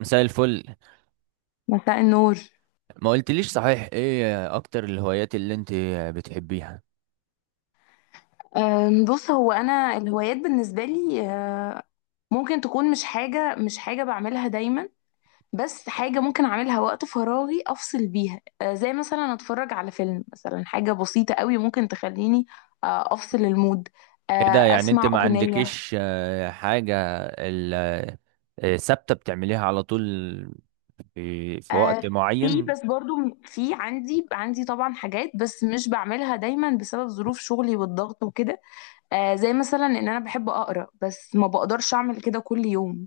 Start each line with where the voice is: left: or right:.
right: مساء الفل.
left: مساء النور.
right: ما قلتليش صحيح، ايه اكتر الهوايات اللي انت بتحبيها؟
left: بص، هو انا الهوايات بالنسبه لي، ممكن تكون مش حاجه بعملها دايما، بس حاجه ممكن اعملها وقت فراغي افصل بيها. زي مثلا اتفرج على فيلم، مثلا حاجه بسيطه قوي ممكن تخليني افصل المود. أه،
right: ايه ده، يعني انت
left: اسمع
right: ما
left: اغنيه.
right: عندكيش حاجة ال- ثابتة بتعمليها على طول؟ في
left: أه،
right: وقت
left: في،
right: معين؟
left: بس برضو في عندي طبعا حاجات، بس مش بعملها دايما بسبب ظروف شغلي والضغط وكده. زي مثلا ان انا بحب اقرا، بس ما بقدرش اعمل كده كل يوم.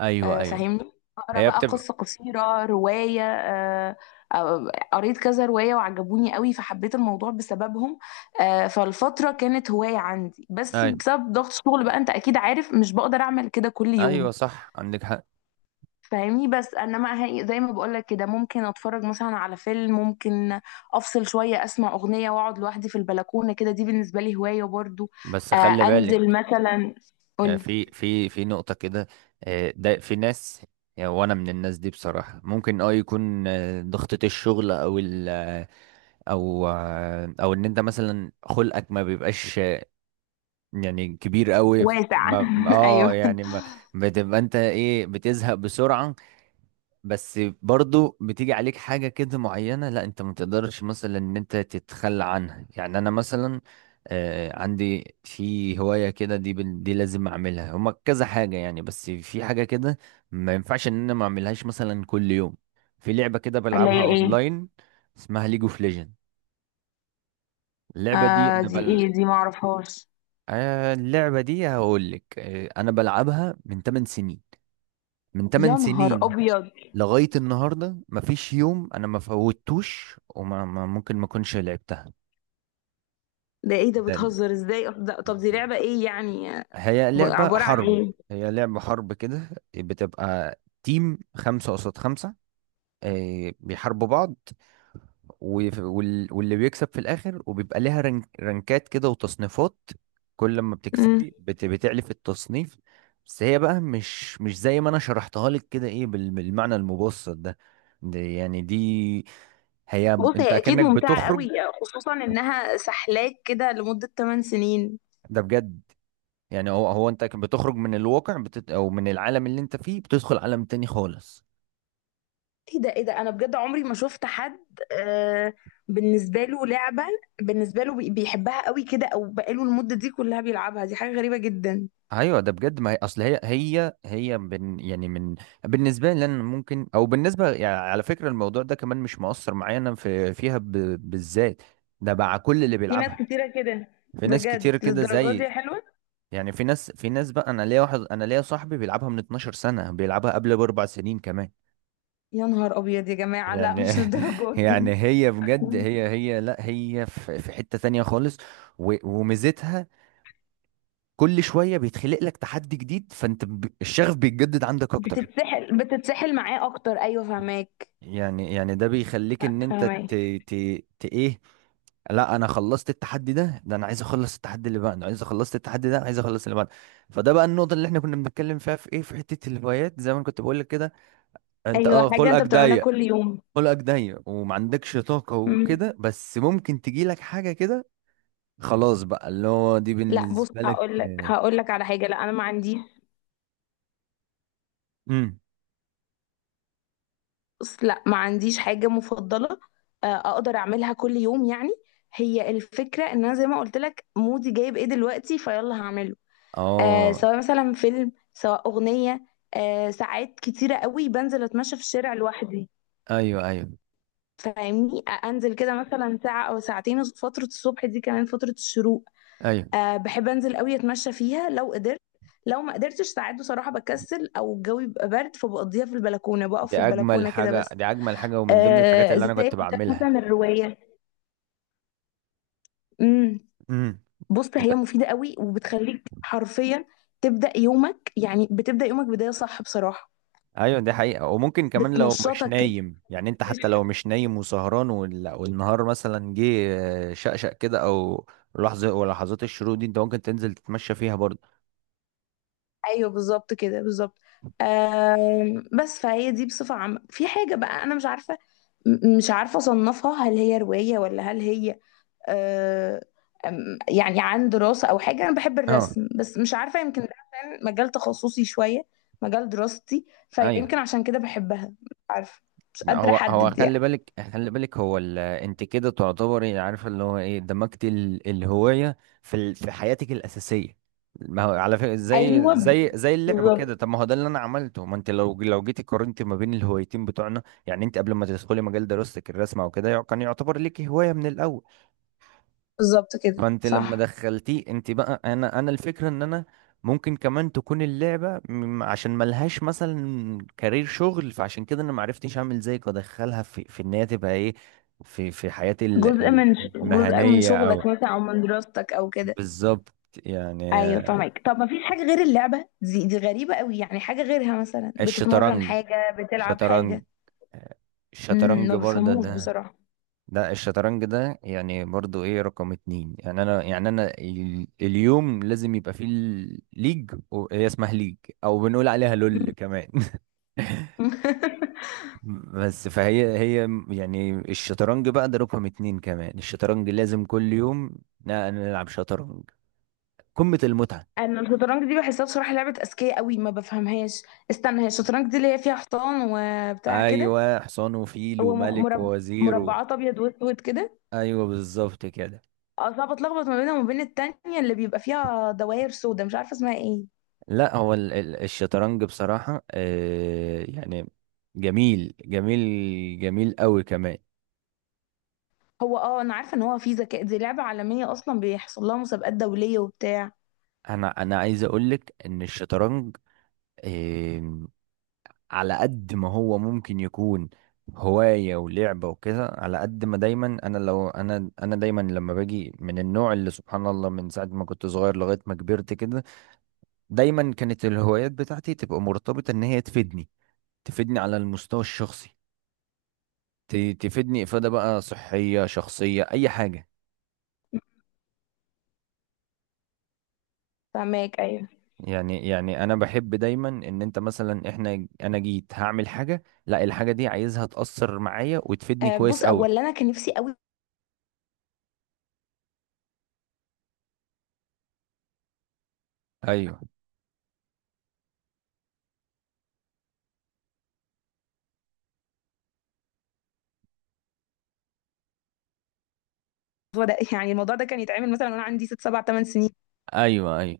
right: ايوه، ايوه.
left: فاهمني، اقرا
right: هي
left: بقى
right: بتبقى.
left: قصه قصيره، روايه. قريت كذا روايه وعجبوني قوي، فحبيت الموضوع بسببهم. فالفتره كانت هوايه عندي، بس
right: ايوه،
left: بسبب ضغط الشغل بقى، انت اكيد عارف، مش بقدر اعمل كده كل
right: ايوه
left: يوم.
right: صح، عندك حق.
left: فاهمني، بس انما زي ما بقولك كده، ممكن اتفرج مثلا على فيلم، ممكن افصل شويه، اسمع اغنيه، واقعد لوحدي في البلكونه كده. دي بالنسبه لي هوايه برضو.
right: بس خلي
left: انزل
right: بالك،
left: مثلا. قولي.
right: في نقطة كده. ده في ناس، وانا من الناس دي بصراحة. ممكن يكون ضغطة الشغل او او ان انت مثلا خلقك ما بيبقاش، يعني كبير قوي.
left: واسع
right: ما اه
left: ايوه.
right: يعني ما بتبقى انت ايه، بتزهق بسرعة. بس برضو بتيجي عليك حاجة كده معينة، لا انت ما تقدرش مثلا ان انت تتخلى عنها، يعني انا مثلا آه عندي في هواية كده. دي لازم اعملها. هما كذا حاجة يعني، بس في حاجة كده ما ينفعش ان انا ما اعملهاش مثلا كل يوم. في لعبة كده
left: اللي
right: بلعبها
left: هي ايه؟
right: اونلاين، اسمها ليج اوف ليجند. اللعبة دي أنا
left: دي
right: بل...
left: ايه؟ دي معرفهاش.
right: اللعبة دي هقول لك، أنا بلعبها من 8 سنين، من 8
left: يا نهار
right: سنين
left: ابيض!
right: لغاية النهاردة مفيش يوم أنا ما فوتوش وما ما- ممكن ما أكونش لعبتها.
left: ده ايه ده؟
right: ده-
left: بتهزر ازاي؟ ده طب دي لعبة ايه يعني؟
right: هي لعبة
left: عبارة عن
right: حرب.
left: ايه؟
right: هي لعبة حرب كده. بتبقى تيم خمسة قصاد خمسة، بيحاربوا بعض، واللي بيكسب في الاخر، وبيبقى ليها رنك، رنكات كده وتصنيفات. كل ما
left: مم.
right: بتكسبي بتعلي في التصنيف. بس هي بقى مش زي ما انا شرحتها لك كده، ايه بالمعنى المبسط ده. دي هي
left: بص
right: انت،
left: هي اكيد
right: كأنك
left: ممتعة
right: بتخرج.
left: قوي، خصوصا انها سحلاك كده لمدة 8 سنين.
right: ده بجد. يعني هو انت بتخرج من الواقع، او من العالم اللي انت فيه، بتدخل عالم تاني خالص.
left: ايه ده؟ ايه ده؟ انا بجد عمري ما شفت حد. آه بالنسبة له لعبة، بالنسبة له بيحبها قوي كده، او بقاله المدة دي كلها بيلعبها. دي حاجة غريبة جدا.
right: ايوه ده بجد. ما هي اصل هي هي هي بن يعني من بالنسبه لي انا ممكن، او بالنسبه، يعني على فكره الموضوع ده كمان مش مؤثر معايا انا فيها ب... بالذات. ده مع كل اللي
left: في ناس
right: بيلعبها.
left: كتيرة كده.
right: في ناس كتير
left: بجد
right: كده
left: للدرجات
right: زي،
left: دي؟ حلوة.
right: يعني في ناس بقى انا ليا صاحبي بيلعبها من 12 سنه، بيلعبها قبل باربع سنين كمان
left: يا نهار ابيض يا جماعة! لا،
right: يعني.
left: مش للدرجات دي.
right: يعني هي بجد، هي لا هي في حته تانية خالص. وميزتها: كل شويه بيتخلق لك تحدي جديد، فانت ب... الشغف بيتجدد عندك اكتر،
left: بتتسحل معاه اكتر، ايوه، فهماك.
right: يعني ده بيخليك
left: لا،
right: ان انت
left: فاهمة.
right: ت... ت... ت... ايه؟ لا انا خلصت التحدي ده انا عايز اخلص التحدي اللي بعده، عايز اخلص التحدي ده، أنا عايز اخلص اللي بعده. فده بقى النقطه اللي احنا كنا بنتكلم فيها، في ايه، في حته الهوايات، زي ما أنا كنت بقول لك كده. انت
left: ايوه، حاجه انت
right: خلقك
left: بتعملها
right: ضيق.
left: كل يوم.
right: خلقك ضيق وما عندكش طاقه
left: مم.
right: وكده، بس ممكن تجي لك حاجه كده خلاص بقى، اللي هو دي
left: لا، بص،
right: بالنسبه لك.
left: هقول لك هقول لك على حاجه، لا، انا ما عندي.
right: امم.
left: بص، لا، ما عنديش حاجه مفضله اقدر اعملها كل يوم يعني. هي الفكره ان انا زي ما قلت لك، مودي جايب ايه دلوقتي، فيلا هعمله.
right: اه،
left: سواء مثلا فيلم سواء اغنيه. ساعات كتيره قوي بنزل اتمشى في الشارع لوحدي.
right: ايوه، ايوه،
left: فاهمني. انزل كده مثلا ساعه او ساعتين فتره الصبح، دي كمان فتره الشروق.
right: ايوه.
left: بحب انزل قوي اتمشى فيها لو قدرت. لو ما قدرتش ساعات بصراحه بكسل، او الجو بيبقى برد، فبقضيها في البلكونه، بقف
right: دي
left: في
right: اجمل
left: البلكونه كده
right: حاجه،
left: بس.
right: دي اجمل حاجه ومن ضمن الحاجات اللي
left: زي
right: انا
left: ما
right: كنت
left: قلت لك
right: بعملها.
left: مثلا الروايه. امم
right: امم.
left: بص هي مفيده قوي وبتخليك حرفيا تبدا يومك، يعني بتبدا يومك بدايه صح بصراحه.
right: ايوه دي حقيقة. وممكن كمان لو مش
left: بتنشطك كده.
right: نايم يعني، انت حتى لو مش نايم وسهران والنهار مثلا جه، شقشق كده، او لحظة ولحظات الشروق دي، انت ممكن تنزل تتمشى فيها برضه.
left: ايوه، بالظبط كده، بالظبط. بس فهي دي بصفه عامه. في حاجه بقى انا مش عارفه، مش عارفه اصنفها، هل هي روايه ولا هل هي آه، يعني عن دراسة أو حاجة. أنا بحب
right: اه،
left: الرسم، بس مش عارفة، يمكن ده عشان مجال تخصصي شوية، مجال دراستي،
right: ايوه.
left: فيمكن عشان كده بحبها، مش عارفة. مش
right: لا،
left: قادرة
right: هو
left: أحدد
right: خلي
left: يعني.
right: بالك، خلي بالك، هو ال... انت كده تعتبري عارفه اللي هو ايه، دمجت ال... الهوايه في ال... في حياتك الاساسيه. ما هو على فكره زي
left: ايوه،
right: زي زي اللعبه كده.
left: بالظبط،
right: طب ما هو ده اللي انا عملته. ما انت لو جيتي قارنتي ما بين الهوايتين بتوعنا، يعني انت قبل ما تدخلي مجال دراستك، الرسم او كده كان يعتبر ليكي هوايه من الاول.
left: بالظبط كده،
right: فانت لما
left: صح.
right: دخلتيه انت بقى، انا الفكره ان انا ممكن كمان تكون اللعبه عشان ملهاش مثلا كارير شغل، فعشان كده انا معرفتش اعمل زيك وادخلها في ان هي تبقى ايه، في في حياتي
left: جزء من
right: المهنيه او
left: شغلك مثلا أو من دراستك أو كده.
right: بالظبط. يعني
left: أيوة فاهمك. طب ما فيش حاجة غير اللعبة دي؟ دي غريبة قوي، يعني حاجة غيرها مثلا بتتمرن،
right: الشطرنج،
left: حاجة بتلعب
right: شطرنج،
left: حاجة.
right: آه، الشطرنج
left: ما
right: برضه
left: بفهموش
right: ده.
left: بصراحة.
right: لا الشطرنج ده يعني برضو ايه، رقم اتنين، يعني انا اليوم لازم يبقى فيه ليج، هي اسمها ليج، او بنقول عليها لول كمان.
left: مم.
right: بس فهي يعني الشطرنج بقى ده رقم اتنين كمان، الشطرنج لازم كل يوم نلعب شطرنج. قمة المتعة.
left: انا الشطرنج دي بحسها بصراحه لعبه اذكياء قوي، ما بفهمهاش. استنى، هي الشطرنج دي اللي هي فيها حصان وبتاع كده؟
right: ايوه، حصان وفيل
left: هو
right: وملك ووزير و...
left: مربعات ابيض واسود كده.
right: ايوه بالظبط كده.
left: اه، صعب اتلخبط ما بينها وما بين التانية اللي بيبقى فيها دوائر سودا، مش عارفه اسمها ايه.
right: لا هو الشطرنج بصراحة، يعني جميل، جميل، جميل قوي كمان.
left: هو اه، انا عارفه ان هو في ذكاء، دي لعبه عالميه اصلا، بيحصل لها مسابقات دوليه وبتاع.
right: انا عايز اقولك ان الشطرنج، آه، على قد ما هو ممكن يكون هواية ولعبة وكده، على قد ما دايما انا، لو انا انا دايما لما باجي من النوع اللي سبحان الله، من ساعة ما كنت صغير لغاية ما كبرت كده، دايما كانت الهوايات بتاعتي تبقى مرتبطة ان هي تفيدني، تفيدني على المستوى الشخصي. تفيدني افادة بقى صحية، شخصية، اي حاجة،
left: فهماك، ايوه.
right: يعني. يعني انا بحب دايما ان انت مثلا، انا جيت هعمل حاجه، لا الحاجه دي عايزها تاثر معايا وتفيدني كويس
left: بص،
right: قوي.
left: اولا انا كان نفسي قوي
right: ايوه،
left: الموضوع ده يعني الموضوع ده كان يتعمل مثلا وانا عندي ست سبع ثمان سنين.
right: ايوه، ايوه.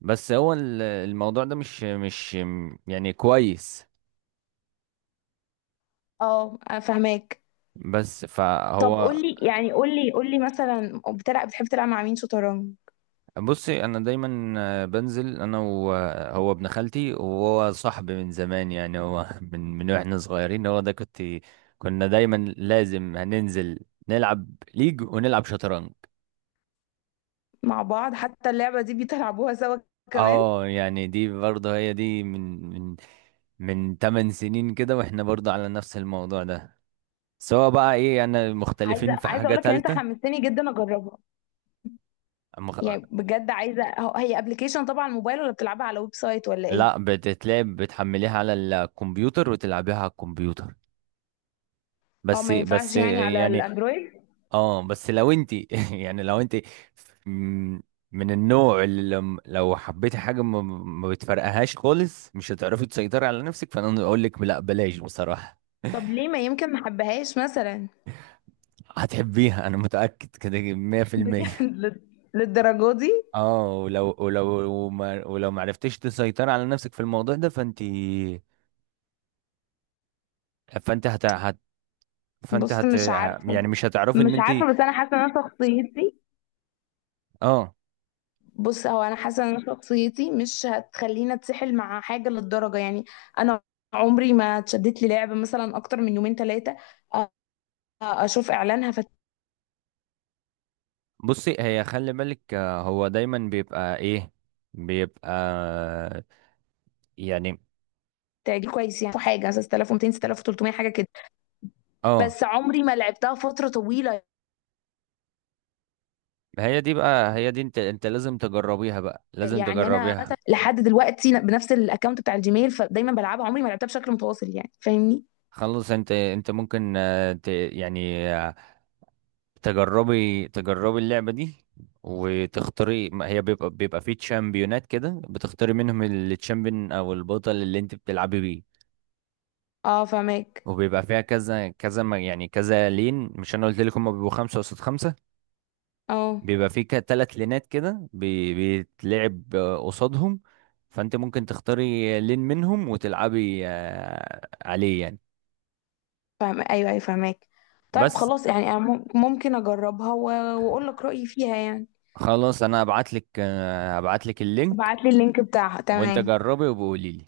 right: بس هو الموضوع ده مش يعني كويس.
left: اه، فاهماك.
right: بس
left: طب
right: فهو
left: قول لي، يعني قول لي مثلا بتحب تلعب مع مين شطرنج؟
right: بصي انا دايما، بنزل انا وهو، ابن خالتي وهو صاحبي من زمان، يعني هو من واحنا صغيرين، هو ده كنت، كنا دايما لازم هننزل نلعب ليج ونلعب شطرنج.
left: مع بعض؟ حتى اللعبة دي بيلعبوها سوا كمان.
right: اه يعني دي برضه هي دي، من من 8 سنين كده، واحنا برضه على نفس الموضوع ده، سواء بقى ايه. انا
left: عايزة
right: مختلفين في
left: عايزة
right: حاجة
left: اقول لك ان انت
right: تالتة.
left: حمستني جدا اجربها،
right: مخ...
left: يعني بجد عايزة. هي ابلكيشن طبعا على الموبايل، ولا بتلعبها على ويب سايت، ولا ايه؟
right: لا، بتتلعب، بتحمليها على الكمبيوتر وتلعبيها على الكمبيوتر.
left: اه،
right: بس
left: ما
right: بس
left: ينفعش يعني على
right: يعني
left: الاندرويد؟
right: اه، بس لو انت يعني لو انت م- من النوع اللي لو حبيتي حاجة ما بتفرقهاش خالص، مش هتعرفي تسيطري على نفسك، فانا اقول لك لا بلاش بصراحة.
left: طب ليه؟ ما يمكن ما حبهاش مثلا.
right: هتحبيها انا متأكد كده،
left: بجد
right: 100%.
left: للدرجة دي؟
right: اه، ولو ولو ولو ما عرفتيش تسيطري على نفسك في الموضوع ده، فانت، فانت هت... هت... فانت
left: بص مش عارفة،
right: يعني مش هتعرفي
left: مش
right: ان انت.
left: عارفة، بس انا حاسة ان انا شخصيتي،
right: اه
left: بص هو انا حاسة ان انا شخصيتي مش هتخليني اتسحل مع حاجة للدرجة يعني. انا عمري ما اتشدت لي لعبة مثلا اكتر من يومين ثلاثة، اشوف اعلانها
right: بصي، هي خلي بالك، هو دايما بيبقى ايه، بيبقى يعني
left: فتعجبني كويس، يعني حاجه 6200، 6300، حاجه كده،
right: اه.
left: بس عمري ما لعبتها فتره طويله.
right: هي دي بقى، هي دي، انت لازم تجربيها بقى، لازم
left: يعني انا
right: تجربيها.
left: مثلا لحد دلوقتي بنفس الاكونت بتاع الجيميل، فدايما بلعبها، عمري ما لعبتها بشكل متواصل يعني، فاهمني.
right: خلص انت ممكن ت... يعني تجربي، تجربي اللعبة دي، وتختاري. ما هي بيبقى، فيه تشامبيونات كده، بتختاري منهم التشامبيون او البطل اللي انت بتلعبي بيه.
left: اه، فاهماك.
right: وبيبقى فيها كذا كذا يعني كذا لين. مش انا قلت لك هم بيبقوا خمسة قصاد خمسة،
left: اه،
right: بيبقى فيه كده تلات لينات كده بيتلعب قصادهم. فانت ممكن تختاري لين منهم وتلعبي عليه يعني.
left: فاهم، ايوه، ايوه، فاهماك. طيب
right: بس
left: خلاص، يعني أنا ممكن اجربها واقول لك رايي فيها يعني.
right: خلاص، انا هبعت لك، اللينك،
left: ابعت لي اللينك بتاعها،
right: وانت
left: تمام.
right: جربي وبقولي لي.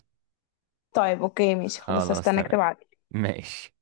left: طيب اوكي، ماشي، خلاص،
right: خلاص
left: هستناك
right: تمام.
left: تبعت.
right: ماشي.